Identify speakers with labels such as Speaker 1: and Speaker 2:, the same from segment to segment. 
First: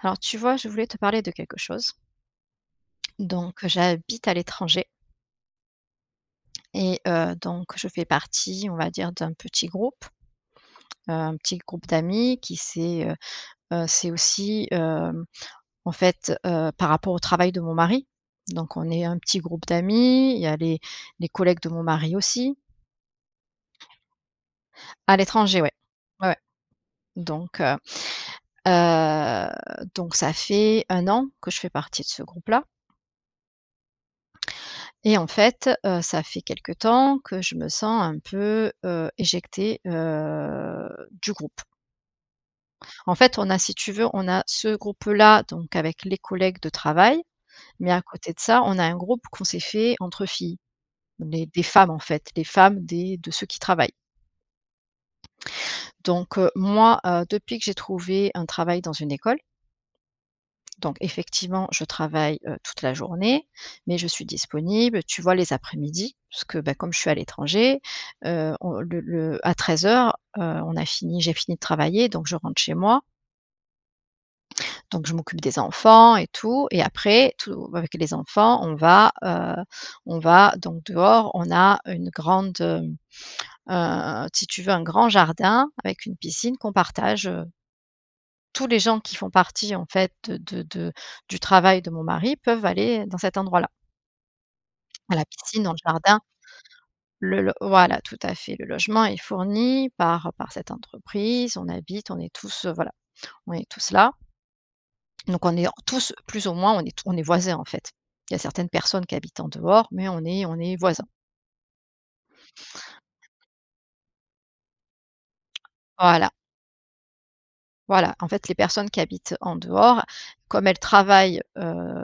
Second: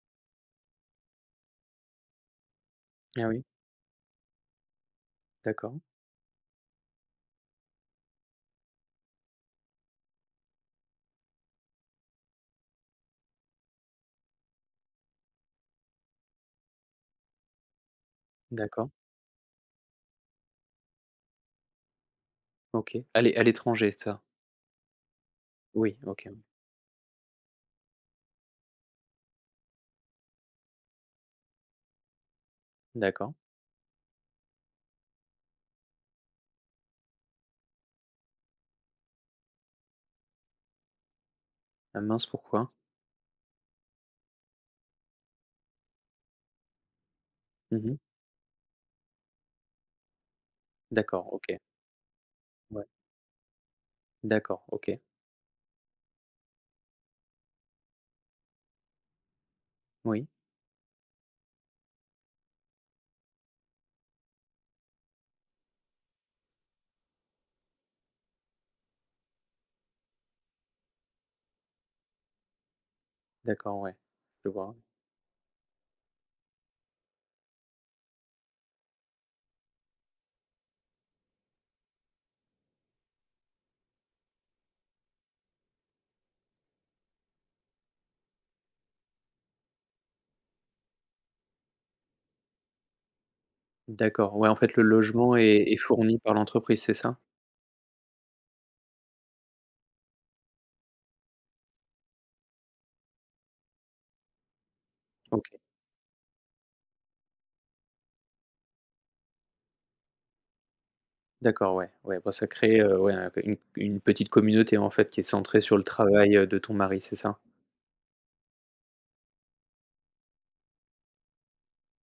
Speaker 1: Alors tu vois, je voulais te parler de quelque chose.
Speaker 2: Ah oui?
Speaker 1: Donc j'habite à l'étranger
Speaker 2: D'accord.
Speaker 1: et heu, donc je fais partie on va dire d'un petit groupe, heu, un petit groupe d'amis qui s'est, heu heu, c'est aussi, hem, en fait, heu, par rapport au travail de mon mari donc on
Speaker 2: D'accord.
Speaker 1: est un petit groupe d'amis, il y a les les collègues de mon mari aussi.
Speaker 2: OK. À l'é à l'étranger, c'est ça?
Speaker 1: À l'étranger, ouais,
Speaker 2: Oui, OK.
Speaker 1: ouais, donc, heu, heu, donc ça fait 1 an que je fais partie de ce groupe-là
Speaker 2: D'accord.
Speaker 1: Et en fait, heu, ça fait quelque temps que je me sens un peu, heu, éjectée, heu, du groupe.
Speaker 2: Ah mince, pourquoi?
Speaker 1: En fait, on a si tu veux, on a ce groupe-là donc avec les collègues de travail
Speaker 2: Mmh
Speaker 1: mais
Speaker 2: mh.
Speaker 1: à côté de ça, on a un groupe qu'on s'est fait entre filles.
Speaker 2: D'accord,
Speaker 1: On est
Speaker 2: OK.
Speaker 1: des femmes, en fait, des femmes
Speaker 2: Ouais.
Speaker 1: des de ceux qui travaillent.
Speaker 2: D'accord, OK.
Speaker 1: Donc, heu, moi, heu, depuis que j'ai trouvé un travail dans une école.
Speaker 2: Oui.
Speaker 1: Donc effectivement je travaille, heu, toute la journée mais je suis disponible, tu vois, les après-midi parce que, beh comme je suis à l'étranger, heu, on le le à 13:00, heu, on a fini j'ai fini de travailler donc je rentre chez moi.
Speaker 2: D'accord, ouais. Je vois.
Speaker 1: Donc, je m'occupe des enfants et tout et après, tout bah, avec les enfants on va, heu, on va donc, dehors on a une grande, hem, heu, si tu veux un grand jardin avec une piscine qu'on partage, heu tous les gens qui font partie, en fait, heu, de de du travail de mon mari peuvent aller dans cet endroit là
Speaker 2: D'accord, ouais, en fait, le
Speaker 1: à la
Speaker 2: logement
Speaker 1: piscine
Speaker 2: est
Speaker 1: dans le
Speaker 2: est fourni
Speaker 1: jardin.
Speaker 2: par l'entreprise, c'est ça?
Speaker 1: Le le voilà, tout à fait, le logement est fourni par par cette entreprise, on habite, on est tous, heu, voilà on est tous là. Donc on
Speaker 2: OK.
Speaker 1: est tous, plus ou moins, on est t on est voisin, en fait. Il y a certaines personnes qui habitent en dehors mais on est on est voisins.
Speaker 2: D'accord, ouais, ouais, bah, ça crée, heu, ouais un p une une petite communauté, en fait, qui est centrée sur le
Speaker 1: Voilà.
Speaker 2: travail, heu, de ton mari, c'est ça?
Speaker 1: Voilà, en fait, les personnes qui habitent, heu, en dehors, comme elles travaillent, heu,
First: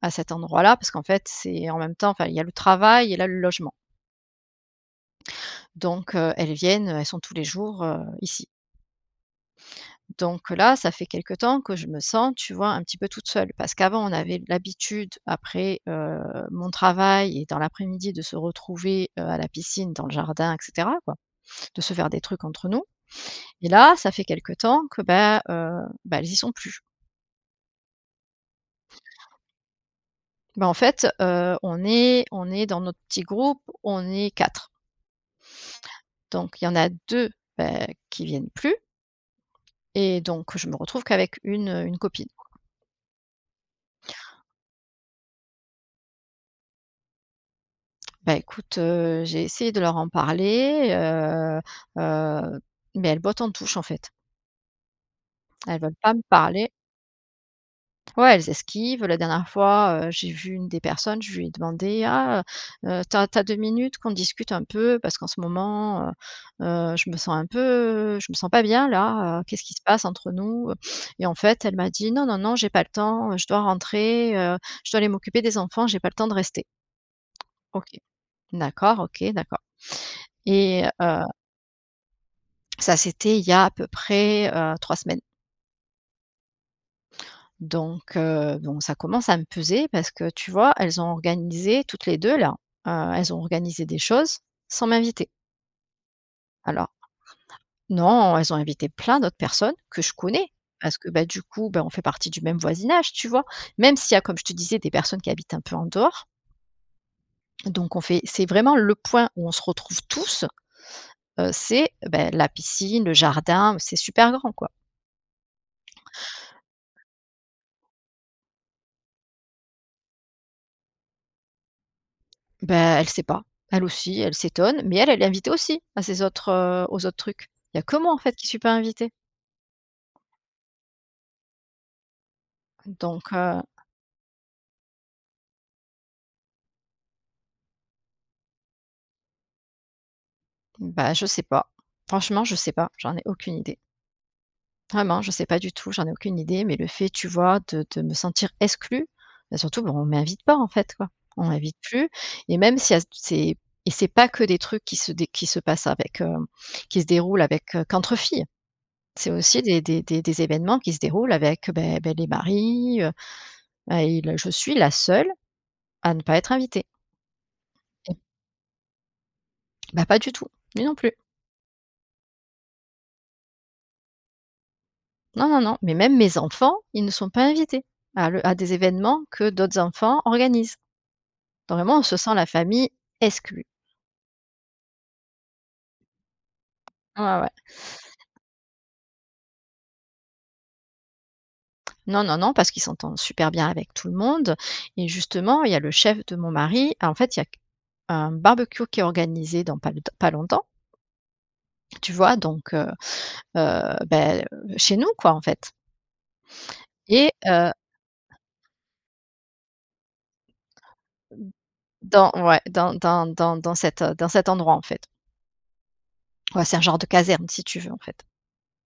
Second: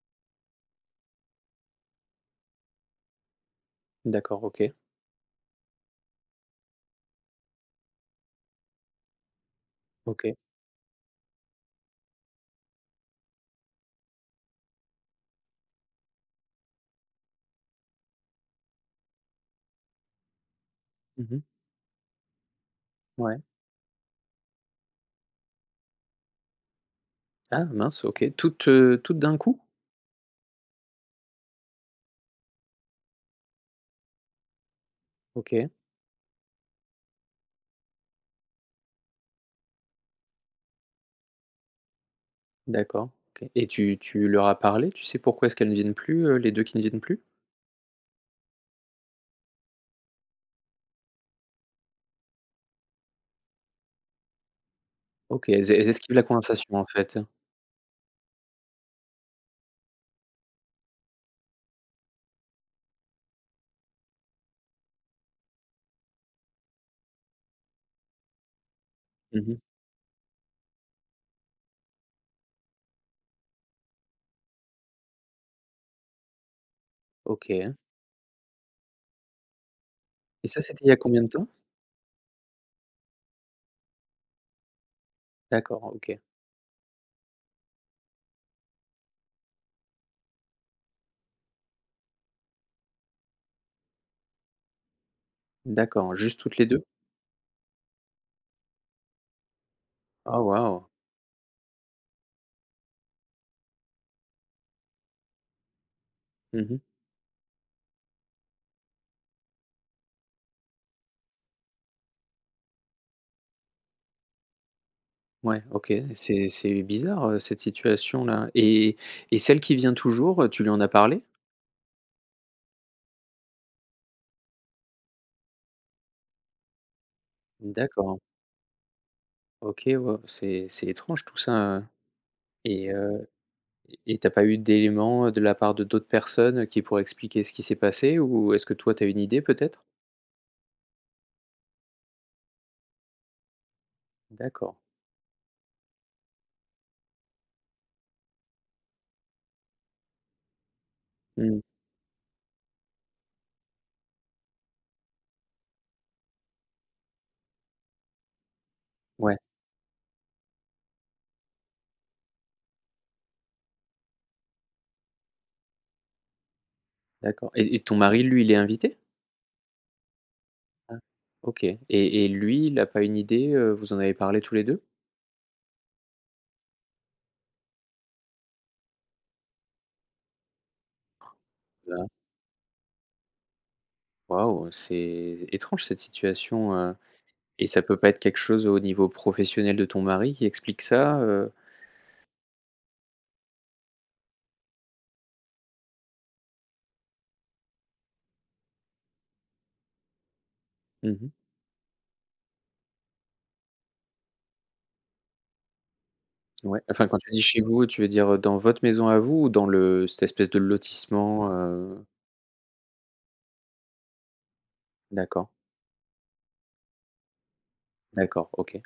Speaker 1: à cet endroit là parce qu'en fait, c'est en même temps enfin il y a le travail et là, le logement.
Speaker 2: D'accord, OK.
Speaker 1: Donc, heu, elles viennent, heu, elles sont tous les jours, heu, ici.
Speaker 2: OK.
Speaker 1: Donc, heu, là ça fait quelque temps que je me sens, tu vois, un petit peu toute seule. Parce qu'avant, on avait l'habitude après, heu, mon travail et dans l'après-midi de se retrouver, heu, à la piscine dans le jardin et cetera, quoi.
Speaker 2: Mmh mh.
Speaker 1: De se faire des trucs entre nous
Speaker 2: Ouais.
Speaker 1: et là, ça fait quelque temps que, bah, heu, bah, elles y sont plus.
Speaker 2: Ah mince, OK. Toutes, heu, toutes d'un coup?
Speaker 1: Bah, en fait, heu, on est on est dans notre petit groupe, on est 4.
Speaker 2: OK.
Speaker 1: Donc il y en a 2, bah, qui viennent plus. Et donc je me retrouve qu'avec 1, heu, 1 copine.
Speaker 2: D'accord, OK, et tu tu leur as parlé? Tu sais pourquoi est-ce qu'elles ne viennent plus, heu, les 2 qui ne viennent plus?
Speaker 1: Bah, écoute, heu, j'ai essayé de leur en parler, heu heu, mais elles bottent en touche, en fait.
Speaker 2: OK, elles es
Speaker 1: Elles
Speaker 2: elles
Speaker 1: veulent pas
Speaker 2: esquivent
Speaker 1: me
Speaker 2: la
Speaker 1: parler.
Speaker 2: conversation, en fait.
Speaker 1: Ouais, elles esquivent. Heu, la dernière fois, heu, j'ai vu une des personnes, je lui ai demandé: «Ah, heu, tu as tu as 2 minutes qu'on discute un peu? Parce qu'en ce moment, heu heu, je me sens un peu, heu, je me sens pas bien là. Heu,
Speaker 2: Mmh mh.
Speaker 1: qu'est-ce qui se passe entre nous, heu?» et en fait, elle m'a dit: «Non, non, non, j'ai pas le temps, je dois rentrer, heu, je dois aller m'occuper des enfants, j'ai pas le temps de rester».
Speaker 2: OK.
Speaker 1: OK, d'accord OK, d'accord
Speaker 2: Et ça,
Speaker 1: et
Speaker 2: c'était il y a
Speaker 1: heu
Speaker 2: combien de temps?
Speaker 1: Ça, c'était il y a à peu près, heu, 3 semaines.
Speaker 2: D'accord, OK.
Speaker 1: Donc, heu, donc ça commence à me peser parce que, tu vois, elles ont organisé toutes les 2, là, heu, elles ont organisé des choses sans m'inviter.
Speaker 2: D'accord, juste toutes les 2?
Speaker 1: Alors. Non, elles ont invité plein d'autres personnes, que je
Speaker 2: Ah
Speaker 1: connais!
Speaker 2: waouh!
Speaker 1: Parce que, bah, du coup, bah, on fait partie du même voisinage, tu vois? Même s'il y a, comme je te disais, des personnes qui habitent un peu en dehors.
Speaker 2: Mmh mh.
Speaker 1: Donc on fait c'est vraiment le point où on se retrouve tous. Heu, c'est, beh, la piscine, le jardin, où c'est super grand, quoi.
Speaker 2: Ouais, OK, c'est c'est bizarre, heu, cette situation-là et et celle qui vient toujours, heu, tu lui en as parlé?
Speaker 1: Bah, elle sait pas. Elle aussi, elle s'étonne, mais elle, elle est invitée aussi à ces autres, heu, aux autres trucs. Il y a que moi, en
Speaker 2: D'accord.
Speaker 1: fait, qui suis pas invitée.
Speaker 2: OK, waouh, c'est c'est étrange tout ça, heu, et heu,
Speaker 1: Donc heu
Speaker 2: et et tu as pas eu d'éléments de la part de d'autres personnes qui pourraient expliquer ce qui s'est passé? Ou est-ce que toi, tu as une idée peut-être?
Speaker 1: Bah je sais pas. Franchement, je sais pas, j'en ai aucune idée.
Speaker 2: D'accord.
Speaker 1: Vraiment, je sais pas du tout, j'en ai aucune idée, mais le fait, tu vois, de de me sentir exclue, bah, surtout, bah, on m'invite pas, en fait, quoi. On
Speaker 2: Mmh.
Speaker 1: m'invite plus et même c'est à tou c'est et c'est pas que des trucs qui se dé qui se passent avec, hem, qui se déroulent avec, heu, qu'entre filles. C'est
Speaker 2: Ouais.
Speaker 1: aussi des des des des événements qui se déroulent avec, beh beh, les maris, heu, bah, il, heu, je suis la seule à ne pas être invitée.
Speaker 2: D'accord et et ton mari, lui, il est invité?
Speaker 1: Bah pas du tout, lui non
Speaker 2: Ah
Speaker 1: plus.
Speaker 2: OK, et et lui, il a pas une idée, heu, vous en avez parlé tous les 2?
Speaker 1: Non, non, non, mais même mes enfants, ils ne sont pas invités. À le à des événements que d'autres enfants organisent. Vraiment, on
Speaker 2: Bien.
Speaker 1: se sent la famille exclue.
Speaker 2: Waouh! C'est étrange cette situation, heu,
Speaker 1: Ouais, ouais.
Speaker 2: et ça peut pas être quelque chose au niveau professionnel de ton mari qui explique ça, heu?
Speaker 1: Non, non, non parce qu'il s'entend super bien avec tout le monde et justement il y a le chef de mon mari, en fait, il y a q un barbecue qui est organisé dans pas longt pas longtemps.
Speaker 2: Mmh mh.
Speaker 1: Tu vois donc, heu heu, beh, heu, chez nous, quoi, en fait
Speaker 2: Mouais, enfin, quand
Speaker 1: et
Speaker 2: tu dis chez
Speaker 1: heu
Speaker 2: vous, tu veux dire, heu, dans votre maison à vous ou dans le cette espèce de lotissement, heu?
Speaker 1: Dans ouais, dans dans dans dans cet, heu, dans cet endroit, en fait.
Speaker 2: D'accord.
Speaker 1: Ouais, c'est un genre de caserne si tu veux, en fait.
Speaker 2: D'accord, OK.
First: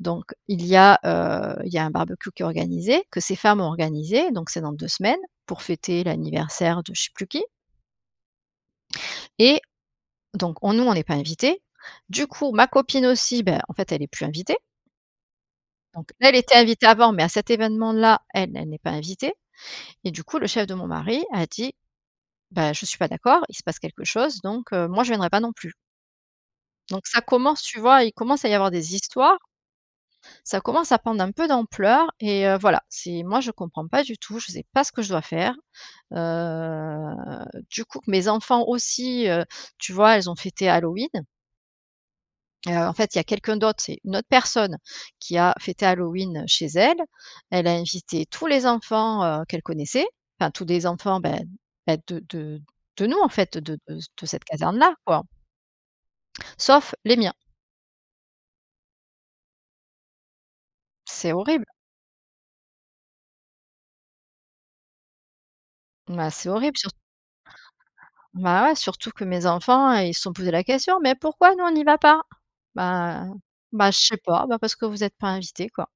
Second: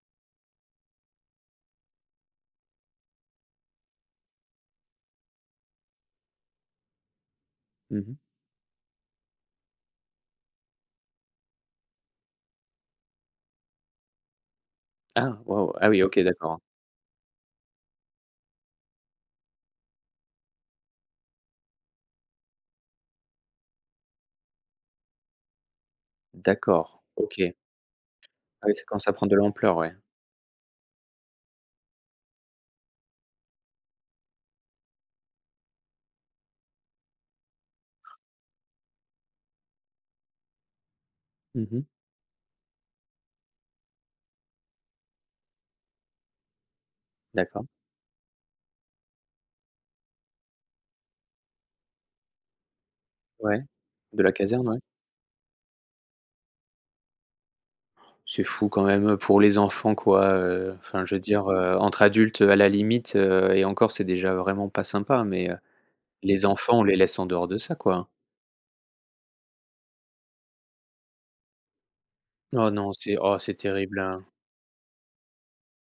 Speaker 1: Donc il y a, heu, il y a un barbecue qui est organisé que ces femmes ont organisé donc c'est dans 2 semaines, pour fêter l'anniversaire de je sais plus qui
Speaker 2: Mmh mh.
Speaker 1: et donc on nous, on est pas invité. Du coup, ma copine aussi, beh en fait, elle est plus invitée.
Speaker 2: Ah waouh! Ah oui,
Speaker 1: Donc
Speaker 2: OK
Speaker 1: là, elle était
Speaker 2: d'accord.
Speaker 1: invitée avant mais à cet événement là, elle, elle n'est pas invitée et du coup le chef de mon mari a dit: «Bah je suis pas d'accord, il se passe quelque chose donc, heu, moi, je viendrai pas non plus».
Speaker 2: D'accord,
Speaker 1: Donc ça
Speaker 2: OK.
Speaker 1: commence, tu vois? Il commence à y
Speaker 2: Ah
Speaker 1: avoir
Speaker 2: oui, ça
Speaker 1: des
Speaker 2: commence à prendre de
Speaker 1: histoires.
Speaker 2: l'ampleur, ouais.
Speaker 1: Ça commence à prendre un peu d'ampleur et heu, voilà c'est moi je comprends pas du tout, je sais pas ce que je dois faire, heu, du coup mes enfants aussi, heu, tu vois? Elles ont fêté Halloween
Speaker 2: Mmh mh.
Speaker 1: heu, en fait, il y a quelqu'un d'autre, c'est une autre personne, qui a fêté Halloween, heu, chez elle. Elle
Speaker 2: D'accord.
Speaker 1: a invité tous les enfants, heu, qu'elle connaissait. Enfin tous les enfants, bah bah, de de de nous, en fait,
Speaker 2: Ouais.
Speaker 1: de de
Speaker 2: De
Speaker 1: de
Speaker 2: la
Speaker 1: cette
Speaker 2: caserne, ouais.
Speaker 1: caserne là, quoi sauf les miens.
Speaker 2: C'est fou quand même, heu, pour les enfants, quoi, heu, enfin je veux
Speaker 1: C'est
Speaker 2: dire,
Speaker 1: horrible.
Speaker 2: heu, entre adultes, heu, à la limite, heu et encore, c'est déjà vraiment pas sympa mais, heu,
Speaker 1: Bah,
Speaker 2: les
Speaker 1: c'est horrible,
Speaker 2: enfants, on
Speaker 1: sur
Speaker 2: les laisse en dehors de ça, quoi!
Speaker 1: bah, ouais, surtout que mes enfants, ils se sont posé la question. «Mais pourquoi nous on n'y va pas?»
Speaker 2: Oh non, c'est
Speaker 1: Bah
Speaker 2: oh c'est
Speaker 1: bah,
Speaker 2: terrible
Speaker 1: je sais
Speaker 2: hein.
Speaker 1: pas. Bah, parce que vous êtes pas invités, quoi.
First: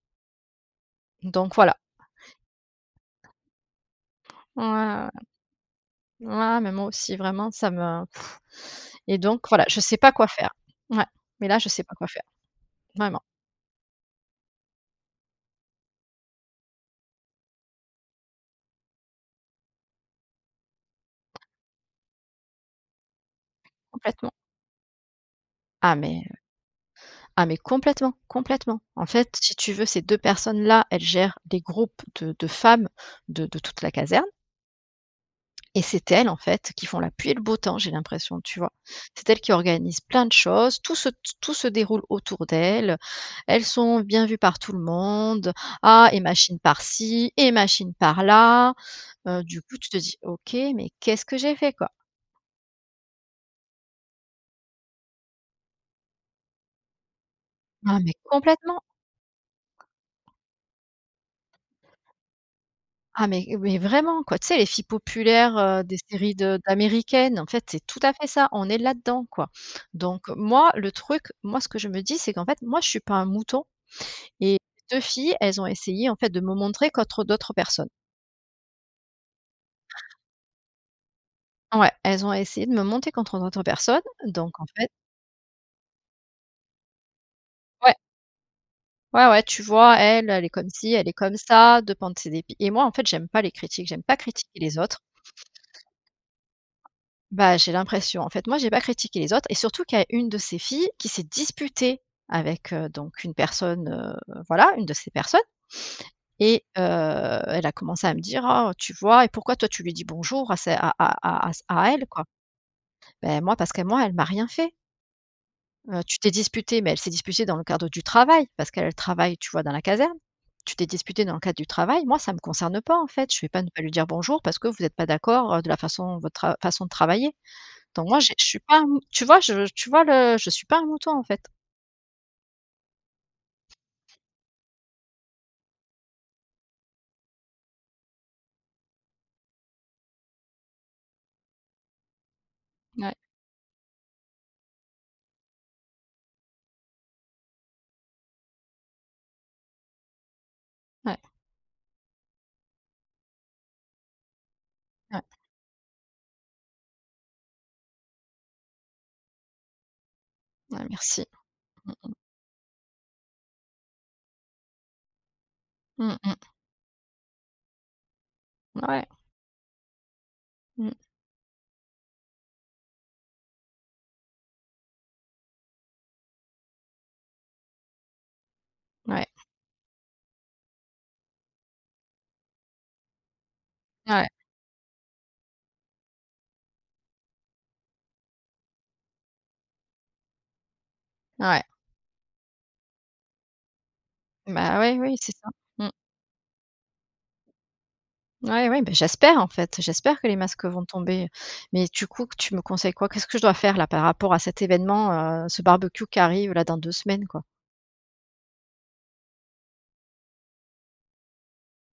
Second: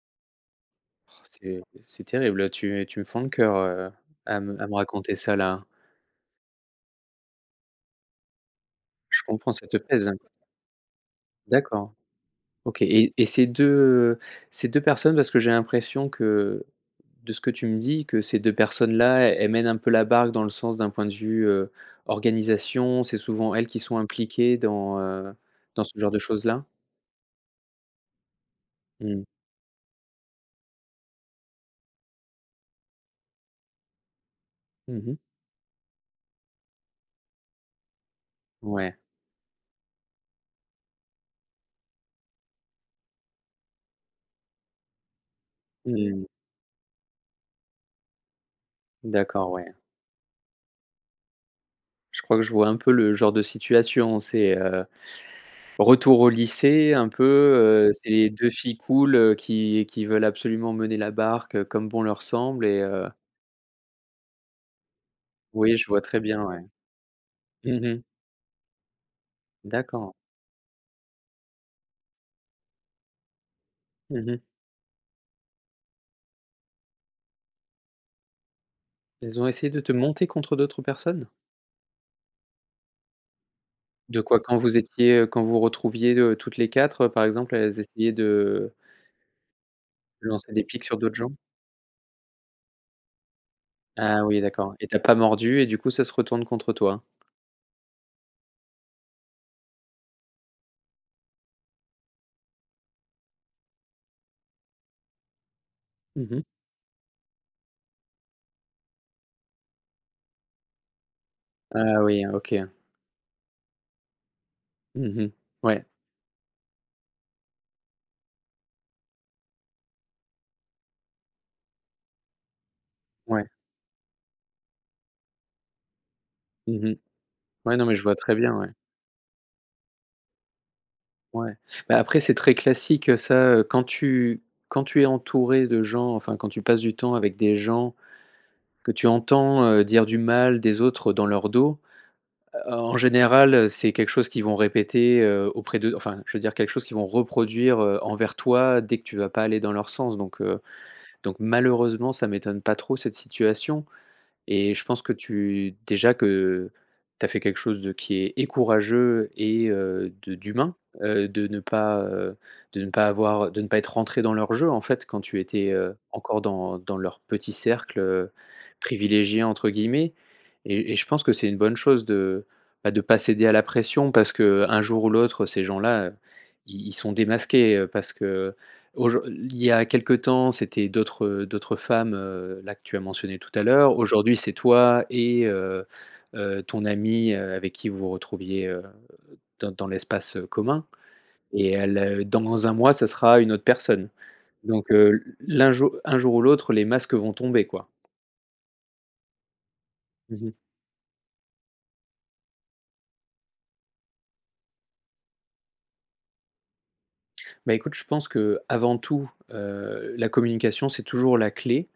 Speaker 2: Oh
Speaker 1: Donc voilà.
Speaker 2: c'est c'est terrible, tu tu me fends le coeur, heu, à me à me
Speaker 1: Ouais.
Speaker 2: raconter ça là.
Speaker 1: Ouais mais moi aussi vraiment ça me et
Speaker 2: Je
Speaker 1: donc
Speaker 2: comprends,
Speaker 1: voilà,
Speaker 2: ça te
Speaker 1: je sais
Speaker 2: pèse,
Speaker 1: pas
Speaker 2: hein?
Speaker 1: quoi faire. Mouais. Mais là, je sais
Speaker 2: D'accord.
Speaker 1: pas quoi faire.
Speaker 2: OK et
Speaker 1: Vraiment.
Speaker 2: et ces 2 ces 2 personnes, parce que j'ai l'impression que de ce que tu me dis que ces 2 personnes-là, elles mènent un peu la barque dans le sens d'un point de vue, heu, organisation, c'est souvent elles qui sont
Speaker 1: Complètement.
Speaker 2: impliquées dans, heu, dans
Speaker 1: Ah
Speaker 2: ce genre de
Speaker 1: mais, heu,
Speaker 2: choses-là?
Speaker 1: ah mais complètement. Complètement. En
Speaker 2: Mmh.
Speaker 1: fait, si tu veux ces 2 personnes-là, elles gèrent des groupes de de femmes, de de toute la caserne.
Speaker 2: Mmh mh.
Speaker 1: Et c'est elles en fait, qui font la pluie et le beau temps j'ai l'impression, tu vois?
Speaker 2: Ouais.
Speaker 1: C'est elles qui organisent plein de choses, tout se t tout se déroule autour d'elles, heu, elles sont bien vues par tout le monde. Ah
Speaker 2: Mmh
Speaker 1: et
Speaker 2: mh.
Speaker 1: machine par-ci et machine par-là, heu,
Speaker 2: D'accord,
Speaker 1: du
Speaker 2: ouais.
Speaker 1: coup, tu te dis: «OK, mais qu'est-ce que j'ai fait quoi?»
Speaker 2: Je crois que je vois un peu le genre de situation c'est, heu retour au lycée un peu, heu,
Speaker 1: Ah,
Speaker 2: c'est
Speaker 1: mais
Speaker 2: les 2 filles
Speaker 1: complètement!
Speaker 2: cool, heu, qui qui veulent absolument mener la barque, heu, comme bon leur semble et heu.
Speaker 1: Ah mais et vraiment, quoi! Tu sais les filles populaires,
Speaker 2: Oui,
Speaker 1: heu,
Speaker 2: je
Speaker 1: des
Speaker 2: vois très
Speaker 1: séries
Speaker 2: bien,
Speaker 1: de
Speaker 2: ouais.
Speaker 1: d'américaines, en fait, c'est
Speaker 2: Mmh
Speaker 1: tout
Speaker 2: mh.
Speaker 1: à fait ça, on est là-dedans, quoi!
Speaker 2: D'accord.
Speaker 1: Donc moi le truc moi ce que je me dis, c'est qu'en fait, moi je suis pas un mouton,
Speaker 2: Mmh mh.
Speaker 1: et les 2 filles, elles ont essayé, en fait, de me montrer contre d'autres personnes.
Speaker 2: Elles ont essayé de te monter contre d'autres personnes?
Speaker 1: Ouais. Elles ont essayé de me monter contre d'autres personnes.
Speaker 2: De quoi? Quand
Speaker 1: Donc, en
Speaker 2: vous
Speaker 1: fait
Speaker 2: étiez, heu, quand vous retrouviez, heu, toutes les 4 par exemple, elles
Speaker 1: Ouais!
Speaker 2: essayaient de
Speaker 1: Ouais, ouais. Tu vois elle elle est
Speaker 2: lancer des
Speaker 1: comme
Speaker 2: pics
Speaker 1: ci,
Speaker 2: sur
Speaker 1: elle est
Speaker 2: d'autres gens?
Speaker 1: comme ça, [unintelligible] de ses dépits. Et moi, en fait, j'aime pas les critiques, j'aime pas
Speaker 2: Ah oui,
Speaker 1: critiquer
Speaker 2: d'accord ouais
Speaker 1: les
Speaker 2: et tu
Speaker 1: autres
Speaker 2: as pas mordu et du coup, ça se retourne contre toi?
Speaker 1: Bah, j'ai l'impression, en fait. Moi j'ai pas critiqué les autres et surtout qu'il y a une de ces filles qui s'est disputée avec, heu, donc une personne, heu, voilà une de ces personnes
Speaker 2: Mmh mh.
Speaker 1: et heu, elle a commencé à me dire: «Oh tu vois et pourquoi toi tu lui dis bonjour à c'est à à à à c à
Speaker 2: Ah
Speaker 1: elle quoi?»
Speaker 2: oui, heu, OK.
Speaker 1: Beh moi, parce qu'à moi elle m'a rien fait.
Speaker 2: Mmh mh. Ouais.
Speaker 1: Heu, tu t'es disputée, mais elle s'est disputée dans le cadre du travail parce qu'elle elle travaille tu vois, dans la caserne. Tu t'es disputée dans le cadre du travail, moi ça me concerne pas, en fait. Je vais
Speaker 2: Ouais.
Speaker 1: pas ne pas lui dire bonjour parce que vous êtes pas d'accord, heu, de la façon votre trav façon
Speaker 2: Mmh
Speaker 1: de
Speaker 2: mh.
Speaker 1: travailler.
Speaker 2: Ouais non, mais je
Speaker 1: Donc
Speaker 2: vois
Speaker 1: moi, j'ai
Speaker 2: très
Speaker 1: je
Speaker 2: bien,
Speaker 1: suis
Speaker 2: ouais.
Speaker 1: pas, hem tu vois je tu vois le je suis pas un mouton, en fait.
Speaker 2: Ouais. Bah, après c'est très classique ça, heu, quand tu quand tu es entouré de gens enfin quand tu passes du temps avec des gens, que tu entends, heu, dire du mal des autres dans leur dos. Heu, en en
Speaker 1: Mouais.
Speaker 2: général, heu, c'est quelque chose qu'ils vont répéter, heu, auprès de enfin, je veux dire quelque chose qu'ils vont reproduire, heu, envers toi dès que tu vas pas aller dans leur sens donc, heu,
Speaker 1: Ouais.
Speaker 2: donc malheureusement, ça m'étonne pas trop cette situation et je pense que
Speaker 1: Ouais.
Speaker 2: tu déjà que, heu, tu as fait quelque chose de qui est et courageux et heu, de d'humain,
Speaker 1: Ouais
Speaker 2: heu,
Speaker 1: merci.
Speaker 2: de ne
Speaker 1: Mmh
Speaker 2: pas,
Speaker 1: mh.
Speaker 2: heu, de ne pas avoir de ne pas être rentrée dans leur jeu, en fait, quand tu étais, heu,
Speaker 1: Mmh mh.
Speaker 2: encore dans dans leur petit cercle, heu,
Speaker 1: Ouais.
Speaker 2: «privilégié» entre guillemets,
Speaker 1: Mmh.
Speaker 2: et et je pense que c'est une bonne chose de bah, de pas céder à la pression parce que, heu, un jour ou l'autre ces gens là, heu, i ils sont démasqués, heu, parce que, heu. Aujour
Speaker 1: Ouais.
Speaker 2: i i il y a quelque temps, c'était d'autres, heu, d'autres femmes, heu, là que tu as mentionné tout à l'heure.
Speaker 1: Ouais.
Speaker 2: Aujourd'hui c'est toi et heu heu, ton amie, heu, avec qui vous vous retrouviez, heu, dans dans l'espace, heu, commun
Speaker 1: Ouais.
Speaker 2: et heu, le dans 1 mois ça sera une autre personne
Speaker 1: Ben,
Speaker 2: donc,
Speaker 1: ouais,
Speaker 2: heu,
Speaker 1: oui,
Speaker 2: le
Speaker 1: c'est ça,
Speaker 2: l'un
Speaker 1: mmh.
Speaker 2: jou un jour ou l'autre les masques vont tomber quoi.
Speaker 1: Ouais, oui, ben, j'espère en fait! J'espère que les
Speaker 2: Mmh mh.
Speaker 1: masques vont tomber, heu. Mais du coup, qu tu me conseilles quoi? Qu'est-ce que je dois faire là par rapport à cet évènement? Heu, ce barbecue qui arrive là dans 2 semaines quoi.
Speaker 2: Bah, écoute je pense que, heu, avant tout, heu, la communication c'est toujours la clé.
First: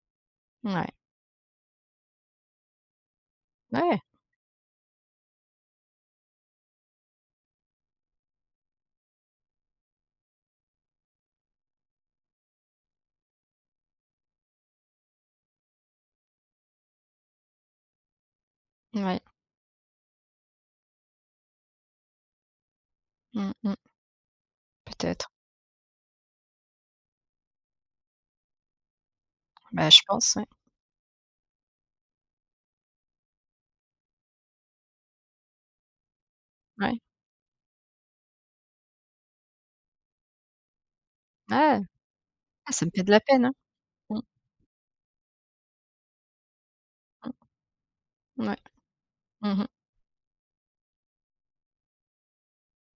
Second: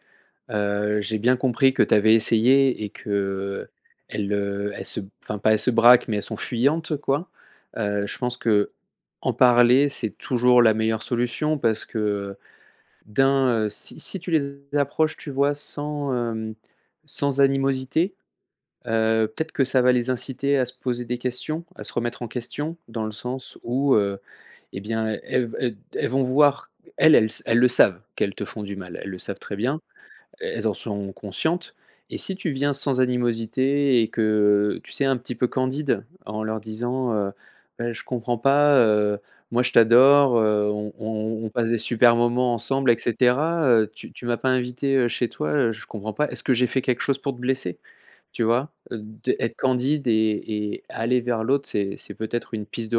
Speaker 1: Mouais.
Speaker 2: Heu, j'ai bien compris que tu avais essayé et que, heu,
Speaker 1: Ouais.
Speaker 2: elles heu, elles se b enfin, pas elles se braquent, mais elles sont fuyantes quoi. Heu, je pense qu'en parler c'est toujours la meilleure solution parce que, heu, d'un, heu, si si tu les approches, tu vois? Sans, hem, sans animosité,
Speaker 1: Ouais.
Speaker 2: heu, peut-être que ça va les inciter à se poser des questions, à se remettre en question. Dans le
Speaker 1: Mmh
Speaker 2: sens
Speaker 1: mh.
Speaker 2: où, heu, et bien, heu,
Speaker 1: Peut-être.
Speaker 2: elles ve elles d elles vont voir elles elles s elles le savent qu'elles te font du mal, elles le savent très bien,
Speaker 1: Ben, je pense ouais.
Speaker 2: el elles en sont conscientes et si tu viens sans animosité et que, heu, tu sais, un petit peu candide en leur
Speaker 1: Ouais.
Speaker 2: disant, heu: «Beh, je comprends pas, heu, moi je t'adore, heu, on on on on passe
Speaker 1: Ah
Speaker 2: des
Speaker 1: ouais.
Speaker 2: super moments
Speaker 1: Ah, ça
Speaker 2: ensemble
Speaker 1: me
Speaker 2: et
Speaker 1: fait de la peine, hein.
Speaker 2: cetera. Heu, tu
Speaker 1: Mmh.
Speaker 2: tu m'as pas invité, heu, chez toi, heu, je comprends pas, est-ce que j'ai fait quelque chose pour
Speaker 1: Mmh.
Speaker 2: te blesser?» Tu
Speaker 1: Mouais.
Speaker 2: vois? Heu, de
Speaker 1: Mmh
Speaker 2: être
Speaker 1: mh.
Speaker 2: candide et et aller vers l'autre c'est c'est peut-être une piste de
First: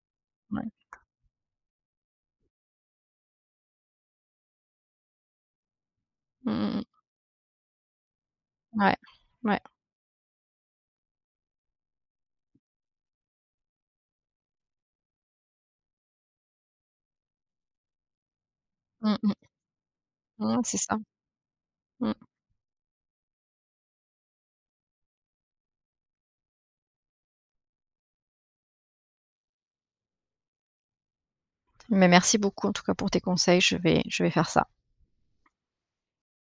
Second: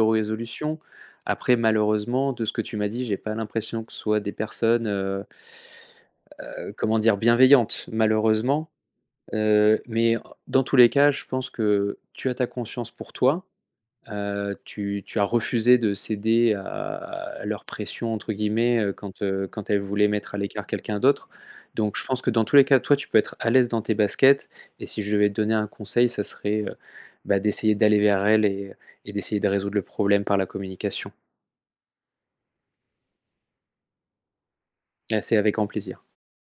Speaker 1: Ouais.
Speaker 2: résolution.
Speaker 1: [unintelligible]
Speaker 2: Après, malheureusement, de ce que tu m'as dit, j'ai pas l'impression que ce soit des personnes, heu
Speaker 1: Mmh,
Speaker 2: heu,
Speaker 1: mmh, mmh.
Speaker 2: comment dire, bienveillantes, malheureusement.
Speaker 1: Ouais. Ouais.
Speaker 2: Heu, mais en dans tous les cas je pense que, heu, tu as ta conscience pour toi, heu, tu tu as refusé de céder à à leur «pression» entre guillemets, heu,
Speaker 1: Mmh
Speaker 2: quand
Speaker 1: mh.
Speaker 2: heu, quand elles voulaient mettre à
Speaker 1: Mmh mh,
Speaker 2: l'écart
Speaker 1: c'est
Speaker 2: quelqu'un
Speaker 1: ça.
Speaker 2: d'autre donc je
Speaker 1: Mmh.
Speaker 2: pense que, dans tous les cas, toi tu peux être à l'aise dans tes baskets et si je devais te donner un conseil ça serait, heu, bah, d'essayer d'aller vers elles et et d'essayer de résoudre le problème par la communication.
Speaker 1: Mais merci beaucoup, en tout cas, pour tes conseils, je vais je vais faire ça.
Speaker 2: Et c'est avec grand plaisir.